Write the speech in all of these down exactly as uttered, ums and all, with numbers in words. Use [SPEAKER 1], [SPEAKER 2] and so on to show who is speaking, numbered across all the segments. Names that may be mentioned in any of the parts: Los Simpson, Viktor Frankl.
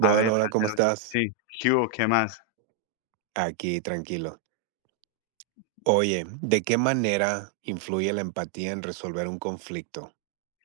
[SPEAKER 1] A ver,
[SPEAKER 2] hola, ¿cómo
[SPEAKER 1] parcero,
[SPEAKER 2] estás?
[SPEAKER 1] sí, ¿qué hubo? ¿Qué más?
[SPEAKER 2] Aquí, tranquilo. Oye, ¿de qué manera influye la empatía en resolver un conflicto,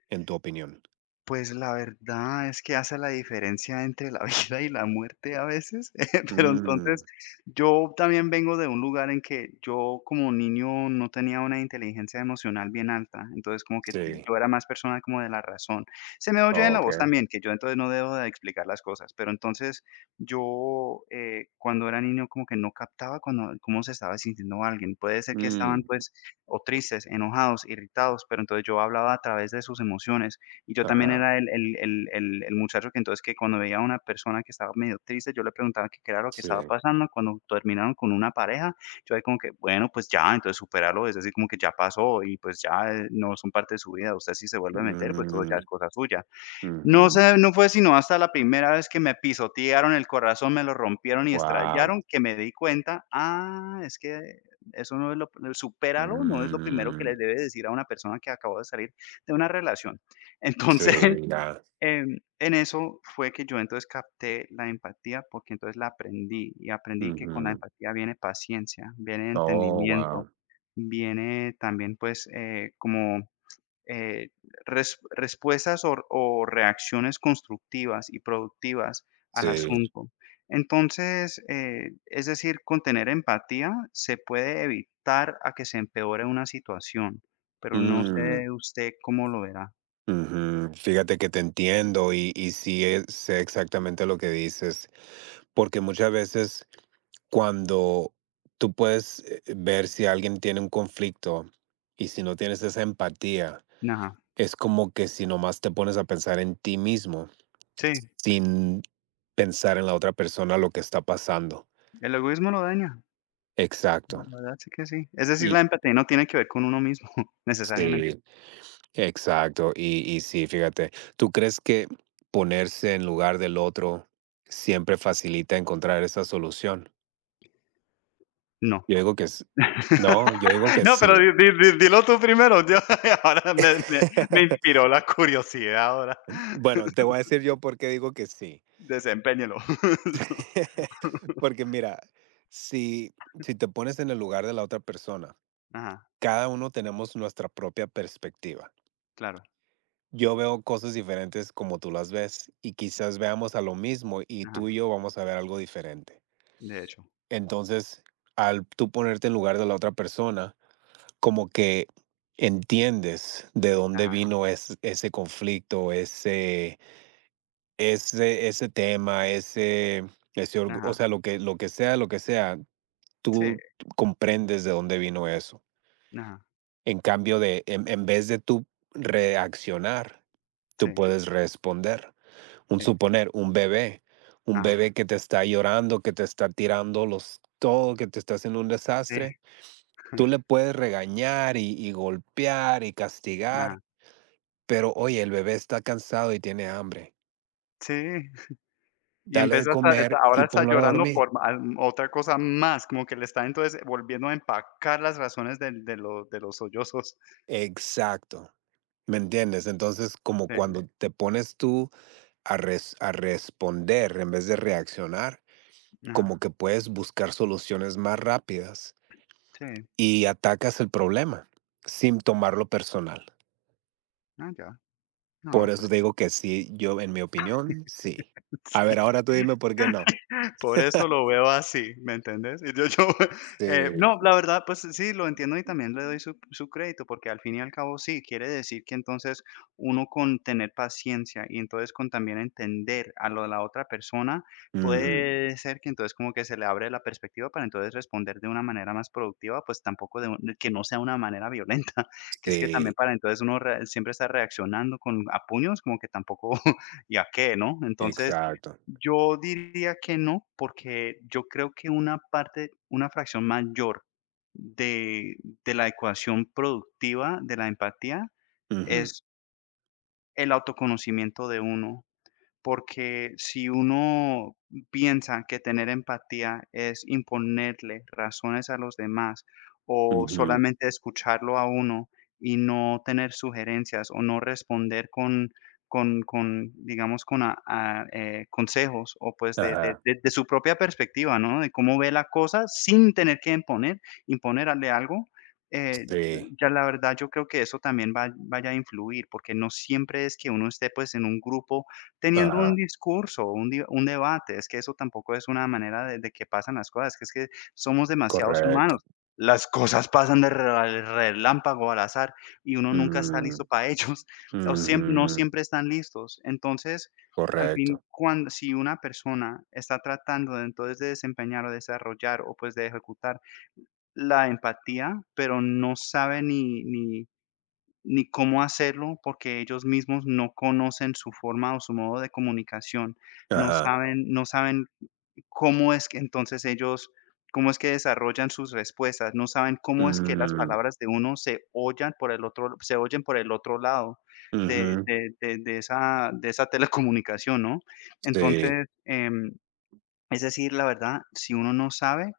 [SPEAKER 2] en tu opinión?
[SPEAKER 1] Pues la verdad es que hace la diferencia entre la vida y la muerte a veces, pero
[SPEAKER 2] Mm,
[SPEAKER 1] entonces yo también vengo de un lugar en que yo como niño no tenía una inteligencia emocional bien alta, entonces como que
[SPEAKER 2] sí,
[SPEAKER 1] yo era más persona como de la razón. Se me oye en la voz
[SPEAKER 2] ok.
[SPEAKER 1] también, que yo entonces no debo de explicar las cosas, pero entonces yo eh, cuando era niño como que no captaba cuando, cómo se estaba sintiendo alguien. Puede ser que estaban
[SPEAKER 2] Mm,
[SPEAKER 1] pues o tristes, enojados, irritados, pero entonces yo hablaba a través de sus emociones y yo también
[SPEAKER 2] ajá,
[SPEAKER 1] era el el el el el muchacho que entonces que cuando veía a una persona que estaba medio triste, yo le preguntaba qué era lo que
[SPEAKER 2] sí.
[SPEAKER 1] estaba pasando. Cuando terminaron con una pareja, yo ahí como que, bueno, pues ya, entonces superarlo, es decir, como que ya pasó y pues ya, eh, no son parte de su vida. Usted si se vuelve a meter, pues todo ya es
[SPEAKER 2] Mm,
[SPEAKER 1] cosa suya. No
[SPEAKER 2] ujú,
[SPEAKER 1] sé, no fue sino hasta la primera vez que me pisotearon el corazón, me lo rompieron y
[SPEAKER 2] wow.
[SPEAKER 1] estrellaron, que me di cuenta, ah, es que eso no es lo supéralo, no es lo primero que
[SPEAKER 2] Mm,
[SPEAKER 1] le debe decir a una persona que acabó de salir de una relación.
[SPEAKER 2] sí,
[SPEAKER 1] Entonces,
[SPEAKER 2] ya.
[SPEAKER 1] em, en eso fue que yo entonces capté la empatía, porque entonces la aprendí y aprendí que con la
[SPEAKER 2] Ujú,
[SPEAKER 1] empatía viene paciencia, viene
[SPEAKER 2] oh,
[SPEAKER 1] entendimiento,
[SPEAKER 2] wow.
[SPEAKER 1] viene también, pues, eh, como eh, res- respuestas o, o reacciones constructivas y productivas al
[SPEAKER 2] Sí.
[SPEAKER 1] asunto. Entonces, eh, es decir, con tener empatía se puede evitar a que se empeore una situación, pero no
[SPEAKER 2] Mm,
[SPEAKER 1] sé usted cómo lo verá.
[SPEAKER 2] ujú, fíjate que te entiendo y, y sí, eh, sé exactamente lo que dices, porque muchas veces cuando tú puedes eh, eh, ver si alguien tiene un conflicto y si no tienes esa empatía,
[SPEAKER 1] Nada.
[SPEAKER 2] es como que si nomás te pones a pensar en ti mismo
[SPEAKER 1] Sí,
[SPEAKER 2] sin pensar en la otra persona lo que está pasando.
[SPEAKER 1] el egoísmo lo daña.
[SPEAKER 2] Exacto.
[SPEAKER 1] La verdad sí que sí. Es decir,
[SPEAKER 2] Y
[SPEAKER 1] la empatía no tiene que ver con uno mismo, necesariamente.
[SPEAKER 2] sí, exacto. Y, y sí, fíjate, ¿tú crees que ponerse en lugar del otro siempre facilita encontrar esa solución?
[SPEAKER 1] No.
[SPEAKER 2] Yo digo que s- no, yo digo que
[SPEAKER 1] No, pero di
[SPEAKER 2] sí.
[SPEAKER 1] di di dilo tú primero, yo ahora me me me inspiró la curiosidad ahora.
[SPEAKER 2] Bueno, te voy a decir yo por qué digo que sí.
[SPEAKER 1] Desempeñelo.
[SPEAKER 2] Porque mira, si, si te pones en el lugar de la otra persona,
[SPEAKER 1] Ajá,
[SPEAKER 2] cada uno tenemos nuestra propia perspectiva.
[SPEAKER 1] claro,
[SPEAKER 2] Yo veo cosas diferentes como tú las ves y quizás veamos a lo mismo y
[SPEAKER 1] ajá,
[SPEAKER 2] tú y yo vamos a ver algo diferente.
[SPEAKER 1] de hecho,
[SPEAKER 2] Entonces, al tú ponerte en lugar de la otra persona, como que entiendes de dónde
[SPEAKER 1] ajá,
[SPEAKER 2] vino es- ese conflicto, ese, ese, ese tema, ese, ese orgu- o
[SPEAKER 1] ajá,
[SPEAKER 2] sea, lo que, lo que sea, lo que sea,
[SPEAKER 1] sí,
[SPEAKER 2] tú comprendes de dónde vino eso.
[SPEAKER 1] ajá,
[SPEAKER 2] En cambio de, en, en vez de tú reaccionar, tú
[SPEAKER 1] sí,
[SPEAKER 2] puedes responder. Un
[SPEAKER 1] sí,
[SPEAKER 2] suponer, un bebé, un
[SPEAKER 1] ajá,
[SPEAKER 2] bebé que te está llorando, que te está tirando los todo, que te está haciendo un
[SPEAKER 1] sí,
[SPEAKER 2] desastre, tú le puedes regañar y, y golpear y castigar,
[SPEAKER 1] ajá,
[SPEAKER 2] pero oye, el bebé está cansado y tiene hambre.
[SPEAKER 1] sí. Y en
[SPEAKER 2] Dale
[SPEAKER 1] vez
[SPEAKER 2] de
[SPEAKER 1] hasta
[SPEAKER 2] comer
[SPEAKER 1] ahora
[SPEAKER 2] y
[SPEAKER 1] está
[SPEAKER 2] ponlo a
[SPEAKER 1] llorando
[SPEAKER 2] dormir.
[SPEAKER 1] por ma al- otra cosa más, como que le está entonces volviendo a empacar las razones del de los de los sollozos.
[SPEAKER 2] Exacto. ¿Me entiendes? Entonces, como
[SPEAKER 1] Sí,
[SPEAKER 2] cuando te pones tú a, res- a responder en vez de reaccionar,
[SPEAKER 1] ajá,
[SPEAKER 2] como que puedes buscar soluciones más rápidas
[SPEAKER 1] sí,
[SPEAKER 2] y atacas el problema sin tomarlo personal.
[SPEAKER 1] ah, ya,
[SPEAKER 2] Por
[SPEAKER 1] no,
[SPEAKER 2] eso
[SPEAKER 1] pues
[SPEAKER 2] te digo que sí, yo en mi opinión, sí. A ver,
[SPEAKER 1] sí.
[SPEAKER 2] ahora tú dime por qué no.
[SPEAKER 1] Por eso lo veo así, ¿me entendés? Y yo yo, eh,
[SPEAKER 2] Sí.
[SPEAKER 1] no, la verdad, pues sí, lo entiendo y también le doy su su crédito, porque al fin y al cabo sí, quiere decir que entonces uno con tener paciencia y entonces con también entender a lo de la otra persona,
[SPEAKER 2] Ujú,
[SPEAKER 1] puede ser que entonces como que se le abre la perspectiva para entonces responder de una manera más productiva, pues tampoco de un que no sea una manera violenta, que es que también
[SPEAKER 2] sí,
[SPEAKER 1] para entonces uno re siempre está reaccionando con a puños, como que tampoco, ¿y a qué, no? Entonces,
[SPEAKER 2] exacto.
[SPEAKER 1] yo diría que no, porque yo creo que una parte, una fracción mayor de de la ecuación productiva de la empatía
[SPEAKER 2] Ujú,
[SPEAKER 1] es el autoconocimiento de uno porque si uno piensa que tener empatía es imponerle razones a los demás o
[SPEAKER 2] ujú,
[SPEAKER 1] solamente escucharlo a uno y no tener sugerencias o no responder con con con, digamos, con a a, eh, consejos o, pues, de de
[SPEAKER 2] ajá.
[SPEAKER 1] de de su propia perspectiva, ¿no? De cómo ve la cosa sin tener que imponer imponerle algo, eh,
[SPEAKER 2] Sí.
[SPEAKER 1] ya la verdad yo creo que eso también va vaya a influir, porque no siempre es que uno esté, pues, en un grupo teniendo un
[SPEAKER 2] Ajá.
[SPEAKER 1] discurso, un di un debate, es que eso tampoco es una manera de de que pasan las cosas, que es que somos demasiados humanos.
[SPEAKER 2] Correcto.
[SPEAKER 1] Las cosas pasan de re relámpago, al azar, y uno nunca está
[SPEAKER 2] Mm, ujú,
[SPEAKER 1] listo para ellos, o siempre no
[SPEAKER 2] ujú.
[SPEAKER 1] siempre están listos. Entonces, al fin,
[SPEAKER 2] Correcto.
[SPEAKER 1] cuando si una persona está tratando de, entonces, de desempeñar o desarrollar, o, pues, de ejecutar la empatía, pero no sabe ni ni ni cómo hacerlo, porque ellos mismos no conocen su forma o su modo de comunicación. No
[SPEAKER 2] Ajá.
[SPEAKER 1] saben no saben cómo es que entonces ellos cómo es que desarrollan sus respuestas, no saben cómo es que las
[SPEAKER 2] Mm,
[SPEAKER 1] palabras de uno se oyen por el otro se oyen por el otro lado de
[SPEAKER 2] ujú,
[SPEAKER 1] de de de esa de esa telecomunicación, ¿no?
[SPEAKER 2] sí.
[SPEAKER 1] Entonces, em, es decir, la verdad, si uno no sabe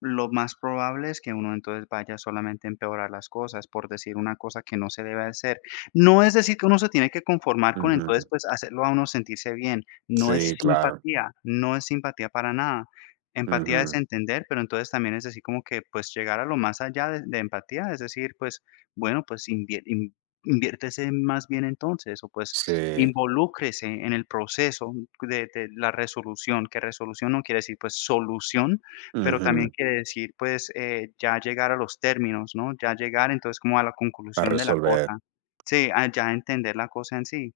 [SPEAKER 1] lo más probable es que uno entonces vaya solamente a empeorar las cosas por decir una cosa que no se debe hacer. No es decir que uno se tiene que conformar con
[SPEAKER 2] Ujú.
[SPEAKER 1] entonces, pues, hacerlo a uno sentirse bien. No es
[SPEAKER 2] Sí, claro.
[SPEAKER 1] simpatía, no es simpatía para nada. Empatía es
[SPEAKER 2] Ujú.
[SPEAKER 1] entender, pero entonces también es decir como que, pues, llegar a lo más allá de de empatía, es decir, pues, bueno, pues, invie in inviértese más bien entonces, o pues,
[SPEAKER 2] Sí.
[SPEAKER 1] involúcrese en el proceso de de la resolución, que resolución no quiere decir, pues, solución, pero también
[SPEAKER 2] Ujú.
[SPEAKER 1] quiere decir, pues, eh, ya llegar a los términos, ¿no? Ya llegar entonces como a la
[SPEAKER 2] A
[SPEAKER 1] conclusión de la
[SPEAKER 2] resolver.
[SPEAKER 1] cosa. Sí, a ya entender la cosa en sí.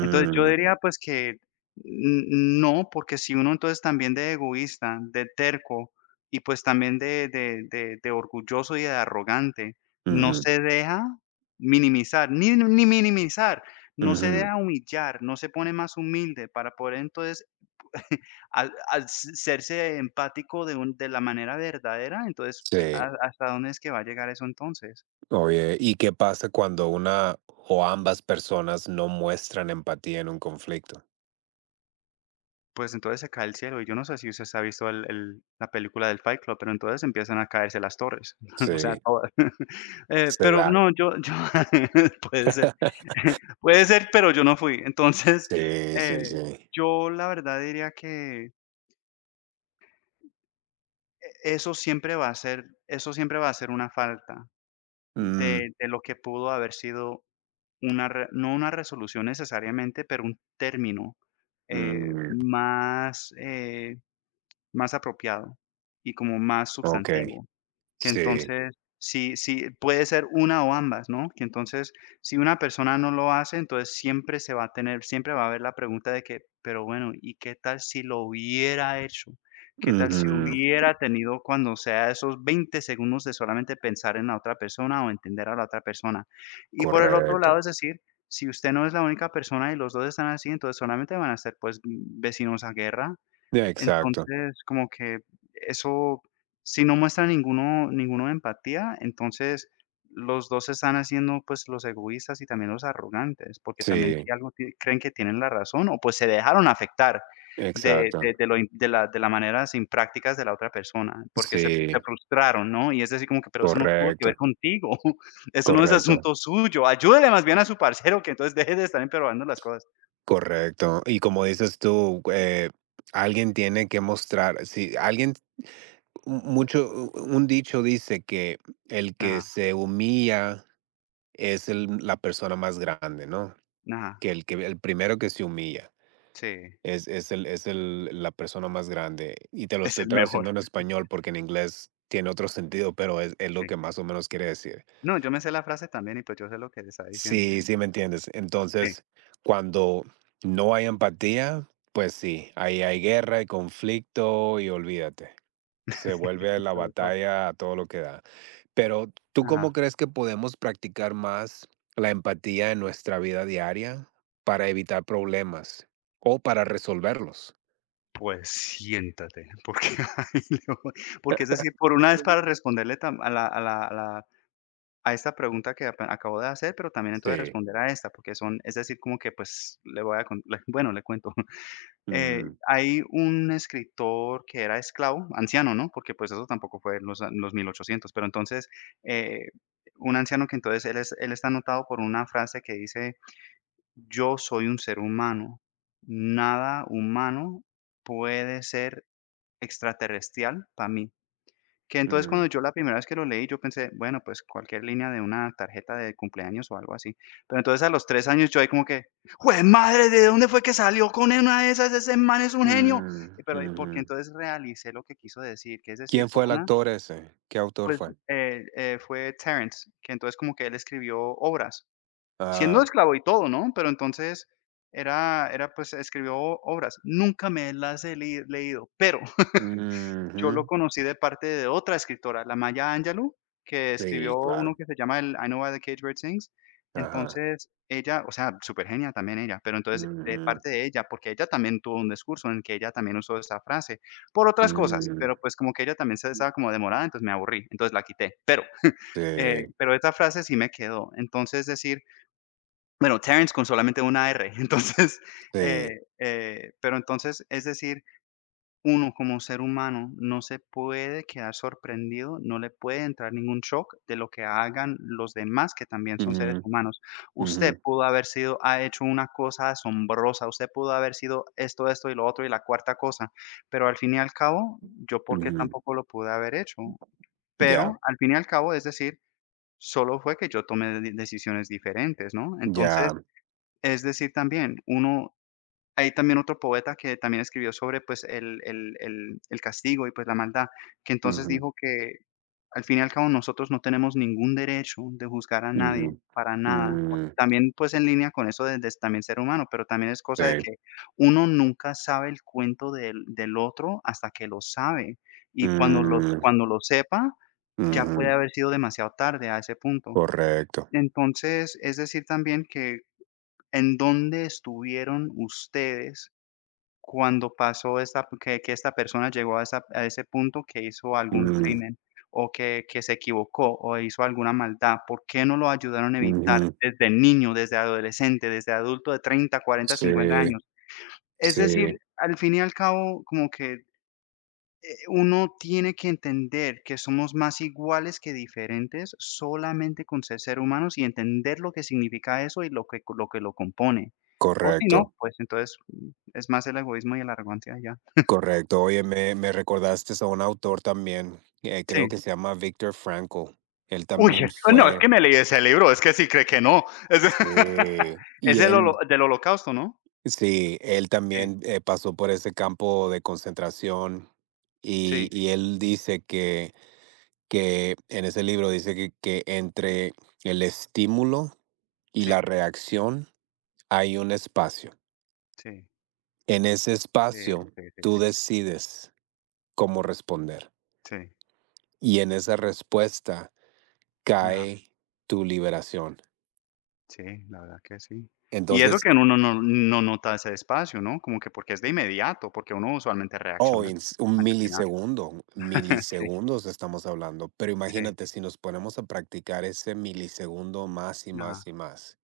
[SPEAKER 1] Entonces, yo diría, pues, que n no, porque si uno entonces también de egoísta, de terco y, pues, también de de de de orgulloso y de arrogante, no
[SPEAKER 2] ujú,
[SPEAKER 1] se deja minimizar, ni ni minimizar, no se
[SPEAKER 2] ujú.
[SPEAKER 1] deja humillar, no se pone más humilde para poder entonces Al al s serse empático de un de la manera verdadera, entonces,
[SPEAKER 2] Sí.
[SPEAKER 1] ¿ha hasta dónde es que va a llegar eso entonces?
[SPEAKER 2] Oye, ¿y qué pasa cuando una o ambas personas no muestran empatía en un conflicto?
[SPEAKER 1] Pues entonces se cae el cielo, y yo no sé si usted se ha visto el el la película del Fight Club, pero entonces empiezan a caerse las torres, o sea,
[SPEAKER 2] Sí,
[SPEAKER 1] todas. Eh,
[SPEAKER 2] se
[SPEAKER 1] pero
[SPEAKER 2] da.
[SPEAKER 1] no, yo yo puede ser, puede ser, pero yo no fui. Entonces,
[SPEAKER 2] Sí, sí,
[SPEAKER 1] eh,
[SPEAKER 2] sí.
[SPEAKER 1] yo la verdad diría que eso siempre va a ser eso siempre va a ser una falta
[SPEAKER 2] Mm,
[SPEAKER 1] de de lo que pudo haber sido una re no una resolución necesariamente, pero un término, eh,
[SPEAKER 2] mm,
[SPEAKER 1] más, eh, más apropiado y como más
[SPEAKER 2] okey.
[SPEAKER 1] sustantivo, que
[SPEAKER 2] Sí.
[SPEAKER 1] entonces sí sí puede ser una o ambas, ¿no? Que entonces, si una persona no lo hace, entonces siempre se va a tener siempre va a haber la pregunta de que: "Pero bueno, ¿y qué tal si lo hubiera hecho? ¿Qué tal si
[SPEAKER 2] Ujú.
[SPEAKER 1] hubiera tenido cuando sea esos veinte segundos de solamente pensar en la otra persona o entender a la otra persona?". Y por el otro
[SPEAKER 2] Correcto.
[SPEAKER 1] lado, es decir, si usted no es la única persona y los dos están así, entonces solamente van a ser, pues, vecinos a guerra,
[SPEAKER 2] Ya, exacto.
[SPEAKER 1] entonces, como que eso, si no muestra ninguno ninguno de empatía, entonces los dos se están haciendo, pues, los egoístas y también los arrogantes, porque también si
[SPEAKER 2] Sí,
[SPEAKER 1] algo ti creen que tienen la razón o, pues, se dejaron afectar de de
[SPEAKER 2] exacto.
[SPEAKER 1] de lo in de la de la manera sin prácticas de la otra persona, porque se se
[SPEAKER 2] Sí,
[SPEAKER 1] frustraron, ¿no? Y es decir como que, pero eso no tuvo que ver
[SPEAKER 2] correcto,
[SPEAKER 1] contigo, eso no es
[SPEAKER 2] correcto.
[SPEAKER 1] asunto suyo, ayúdele más bien a su parcero que entonces deje de estar empeorando las cosas.
[SPEAKER 2] Correcto. Y como dices tú, eh, alguien tiene que mostrar, si alguien, un- mucho, u- un dicho dice que el que
[SPEAKER 1] Nada.
[SPEAKER 2] se humilla es el- la persona más grande, ¿no?
[SPEAKER 1] Nada.
[SPEAKER 2] Que el, que el primero que se humilla
[SPEAKER 1] Sí,
[SPEAKER 2] es, es, el, es el, la persona más grande. Y te lo
[SPEAKER 1] es
[SPEAKER 2] estoy
[SPEAKER 1] el mejor,
[SPEAKER 2] traduciendo en español porque en inglés tiene otro sentido, pero es, es lo
[SPEAKER 1] sí.
[SPEAKER 2] que más o menos quiere decir.
[SPEAKER 1] No, yo me sé la frase también y pues yo sé lo que le está diciendo.
[SPEAKER 2] Sí, sí, me entiendes.
[SPEAKER 1] Sí,
[SPEAKER 2] Entonces, cuando no hay empatía, pues sí, ahí hay guerra y conflicto y olvídate. Se vuelve la
[SPEAKER 1] sobre todo.
[SPEAKER 2] batalla a todo lo que da. Pero, ¿tú cómo
[SPEAKER 1] Ajá.
[SPEAKER 2] crees que podemos practicar más la empatía en nuestra vida diaria para evitar problemas o para resolverlos?
[SPEAKER 1] Pues siéntate, porque ahí le voy porque es decir, por una vez para responderle tam a la a la a la a esta pregunta que ape acabo de hacer, pero también entonces
[SPEAKER 2] Sí.
[SPEAKER 1] responder a esta, porque son es decir, como que, pues, le voy a con le bueno, le cuento. Eh,
[SPEAKER 2] Mm,
[SPEAKER 1] hay un escritor que era esclavo, anciano, ¿no? Porque, pues, eso tampoco fue en los a los mil ochocientos, pero entonces, eh, un anciano que entonces él es él está anotado por una frase que dice: "Yo soy un ser humano. Nada humano puede ser extraterrestrial para mí". Que entonces
[SPEAKER 2] mm,
[SPEAKER 1] cuando yo la primera vez que lo leí, yo pensé, bueno, pues cualquier línea de una tarjeta de cumpleaños o algo así. Pero entonces a los tres años yo ahí como que, ¡jue madre! ¿De dónde fue que salió con una de esas? Ese man es un genio.
[SPEAKER 2] mm,
[SPEAKER 1] Y pero ahí porque
[SPEAKER 2] ujú.
[SPEAKER 1] entonces realicé lo que quiso decir, que es decir,
[SPEAKER 2] ¿Quién
[SPEAKER 1] por
[SPEAKER 2] fue el
[SPEAKER 1] una,
[SPEAKER 2] actor ese? ¿Qué autor
[SPEAKER 1] pues,
[SPEAKER 2] fue?
[SPEAKER 1] eh, eh, fue Terence, que entonces como que él escribió obras. Siendo
[SPEAKER 2] Ah,
[SPEAKER 1] esclavo y todo, ¿no? Pero entonces era era, pues, escribió obras. Nunca me las he leí leído, pero yo lo
[SPEAKER 2] ujú.
[SPEAKER 1] conocí de parte de otra escritora, la Maya Angelou, que escribió
[SPEAKER 2] Sí,
[SPEAKER 1] uno
[SPEAKER 2] claro.
[SPEAKER 1] que se llama el I Know Why the Cage Bird Sings.
[SPEAKER 2] Ajá.
[SPEAKER 1] Entonces, ella, o sea, súper genia también ella, pero entonces de
[SPEAKER 2] Mm,
[SPEAKER 1] parte de ella, porque ella también tuvo un discurso en que ella también usó esa frase por otras cosas,
[SPEAKER 2] mm,
[SPEAKER 1] pero, pues, como que ella también se estaba como demorada, entonces me aburrí, entonces la quité. Eh,
[SPEAKER 2] sí,
[SPEAKER 1] pero esa frase sí me quedó. Entonces, decir, bueno, Terence con solamente una R, entonces, eh,
[SPEAKER 2] sí.
[SPEAKER 1] eh, pero entonces, es decir, uno como ser humano no se puede quedar sorprendido, no le puede entrar ningún shock de lo que hagan los demás, que también son
[SPEAKER 2] Ujú,
[SPEAKER 1] seres humanos. Usted
[SPEAKER 2] ujú,
[SPEAKER 1] pudo haber sido ha hecho una cosa asombrosa, usted pudo haber sido esto, esto y lo otro y la cuarta cosa, pero al fin y al cabo, yo porque
[SPEAKER 2] ujú.
[SPEAKER 1] tampoco lo pude haber hecho,
[SPEAKER 2] Ya,
[SPEAKER 1] pero al fin y al cabo, es decir, solo fue que yo tomé de decisiones diferentes, ¿no? Entonces
[SPEAKER 2] ya.
[SPEAKER 1] es decir, también uno hay también otro poeta que también escribió sobre, pues, el el el el castigo y, pues, la maldad, que entonces
[SPEAKER 2] Ujú,
[SPEAKER 1] dijo que, al fin y al cabo, nosotros no tenemos ningún derecho de juzgar a nadie,
[SPEAKER 2] ujú.
[SPEAKER 1] para nada, porque
[SPEAKER 2] Mm,
[SPEAKER 1] también, pues, en línea con eso de de también ser humano, pero también es
[SPEAKER 2] sí.
[SPEAKER 1] cosa de que uno nunca sabe el cuento del del otro hasta que lo sabe, y cuando los
[SPEAKER 2] Mm,
[SPEAKER 1] cuando lo sepa, ya puede
[SPEAKER 2] ujú.
[SPEAKER 1] haber sido demasiado tarde a ese punto.
[SPEAKER 2] Correcto.
[SPEAKER 1] Entonces, es decir también que, ¿en dónde estuvieron ustedes cuando pasó esta que que esta persona llegó a esa a ese punto que hizo algún
[SPEAKER 2] Mm,
[SPEAKER 1] crimen, o que que se equivocó, o hizo alguna maldad? ¿Por qué no lo ayudaron a evitar
[SPEAKER 2] ujú.
[SPEAKER 1] desde niño, desde adolescente, desde adulto de treinta, cuarenta, cincuenta
[SPEAKER 2] Sí,
[SPEAKER 1] años? Es decir,
[SPEAKER 2] sí.
[SPEAKER 1] al fin y al cabo, como que uno tiene que entender que somos más iguales que diferentes solamente con ser ser humanos y entender lo que significa eso y lo que lo que lo compone. O si
[SPEAKER 2] Correcto,
[SPEAKER 1] no, pues entonces, mm, es más el egoísmo y la arrogancia y ya.
[SPEAKER 2] correcto. Oye, me, me recordaste a un autor también, eh, creo
[SPEAKER 1] Sí.
[SPEAKER 2] que se llama Viktor Frankl. Él
[SPEAKER 1] Uy, es
[SPEAKER 2] también
[SPEAKER 1] no, es
[SPEAKER 2] fue,
[SPEAKER 1] que me leí ese libro, es que sí cree que no. Es.
[SPEAKER 2] sí,
[SPEAKER 1] Es
[SPEAKER 2] y
[SPEAKER 1] del holo
[SPEAKER 2] él
[SPEAKER 1] del Holocausto, ¿no?
[SPEAKER 2] sí, él
[SPEAKER 1] Sí,
[SPEAKER 2] también, eh, pasó por ese campo de concentración, y
[SPEAKER 1] sí,
[SPEAKER 2] y él dice que que en ese libro dice que que entre el estímulo y
[SPEAKER 1] sí,
[SPEAKER 2] la reacción hay un espacio.
[SPEAKER 1] sí,
[SPEAKER 2] En ese
[SPEAKER 1] sí,
[SPEAKER 2] espacio,
[SPEAKER 1] sí, sí, sí,
[SPEAKER 2] tú decides cómo responder,
[SPEAKER 1] sí.
[SPEAKER 2] y en esa respuesta
[SPEAKER 1] No.
[SPEAKER 2] cae tu liberación.
[SPEAKER 1] Sí, la verdad que sí. Y eso
[SPEAKER 2] Entonces,
[SPEAKER 1] que uno no no nota ese espacio, ¿no? Como que porque es de inmediato, porque uno usualmente
[SPEAKER 2] oh,
[SPEAKER 1] reacciona
[SPEAKER 2] en s un
[SPEAKER 1] antes que nada.
[SPEAKER 2] milisegundo, milisegundos estamos hablando, pero
[SPEAKER 1] Sí,
[SPEAKER 2] imagínate si nos ponemos a practicar ese milisegundo más y
[SPEAKER 1] ajá,
[SPEAKER 2] más y más,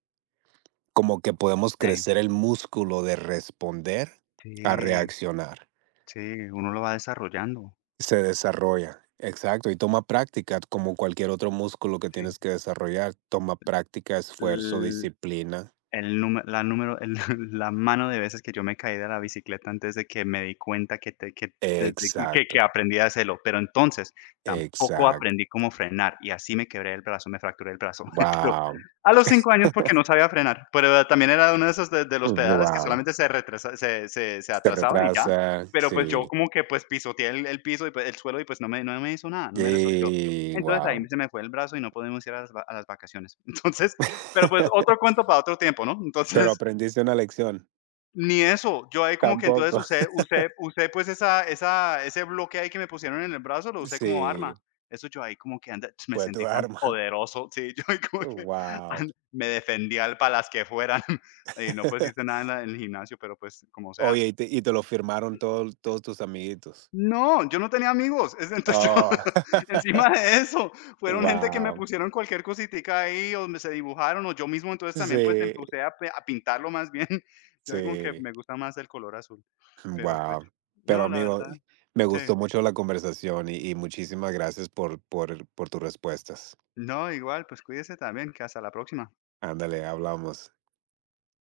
[SPEAKER 2] como que podemos
[SPEAKER 1] ey,
[SPEAKER 2] crecer el músculo de responder a
[SPEAKER 1] sí,
[SPEAKER 2] reaccionar,
[SPEAKER 1] sí, uno lo va desarrollando,
[SPEAKER 2] se desarrolla, exacto, y toma práctica, como cualquier otro músculo que
[SPEAKER 1] sí.
[SPEAKER 2] tienes que desarrollar, toma práctica, esfuerzo, disciplina,
[SPEAKER 1] El número la número el La mano de veces que yo me caí de la bicicleta antes de que me di cuenta que te que te que que
[SPEAKER 2] exacto,
[SPEAKER 1] aprendí a hacerlo, pero entonces tampoco
[SPEAKER 2] exacto,
[SPEAKER 1] aprendí cómo frenar y así me quebré el brazo, me fracturé el brazo, pero
[SPEAKER 2] wow,
[SPEAKER 1] a los cinco años porque no sabía frenar, pero también era uno de esos de de los pedales que
[SPEAKER 2] wow.
[SPEAKER 1] solamente se retrasa se se se
[SPEAKER 2] Se
[SPEAKER 1] atrasaban y ya,
[SPEAKER 2] retrasa,
[SPEAKER 1] pero pues yo
[SPEAKER 2] sí.
[SPEAKER 1] como que pues pisoteé el el piso y pues el suelo y pues no me no me hizo nada, no me resolvió.
[SPEAKER 2] Y
[SPEAKER 1] Entonces ahí
[SPEAKER 2] wow.
[SPEAKER 1] se me fue el brazo y no pudimos ir a las va a las vacaciones. Entonces, pero pues otro cuento para otro tiempo, ¿no?
[SPEAKER 2] Pero
[SPEAKER 1] Entonces,
[SPEAKER 2] aprendiste una lección.
[SPEAKER 1] ni eso, yo ahí como que entonces
[SPEAKER 2] Tampoco.
[SPEAKER 1] usé usé usé pues esa esa ese bloque ahí que me pusieron en el brazo, lo usé como
[SPEAKER 2] Sí,
[SPEAKER 1] arma. Eso yo ahí como que anda me
[SPEAKER 2] fue
[SPEAKER 1] sentí
[SPEAKER 2] tu
[SPEAKER 1] tan
[SPEAKER 2] arma.
[SPEAKER 1] poderoso, sí, yo ahí como que
[SPEAKER 2] Wow.
[SPEAKER 1] an me defendía al para las que fueran. Y no, pues hice nada en la en el gimnasio, pero pues como sea.
[SPEAKER 2] Oye, y te y te lo firmaron todos todos tus amiguitos.
[SPEAKER 1] No, yo no tenía amigos, es entonces yo
[SPEAKER 2] Oh.
[SPEAKER 1] encima de eso, fueron gente que me
[SPEAKER 2] Guau.
[SPEAKER 1] pusieron cualquier cositica ahí, o me se dibujaron, o yo mismo entonces también, pues,
[SPEAKER 2] Sí,
[SPEAKER 1] empecé a pe a pintarlo más bien. Yo ahí como que
[SPEAKER 2] sí.
[SPEAKER 1] me gusta más el color azul, pero, pues,
[SPEAKER 2] Wow. Pero,
[SPEAKER 1] no, la
[SPEAKER 2] amigo,
[SPEAKER 1] verdad,
[SPEAKER 2] me
[SPEAKER 1] sí.
[SPEAKER 2] gustó mucho la conversación y y muchísimas gracias por por por tus respuestas.
[SPEAKER 1] No, igual, pues, cuídese también, que hasta la próxima.
[SPEAKER 2] Ándale, hablamos.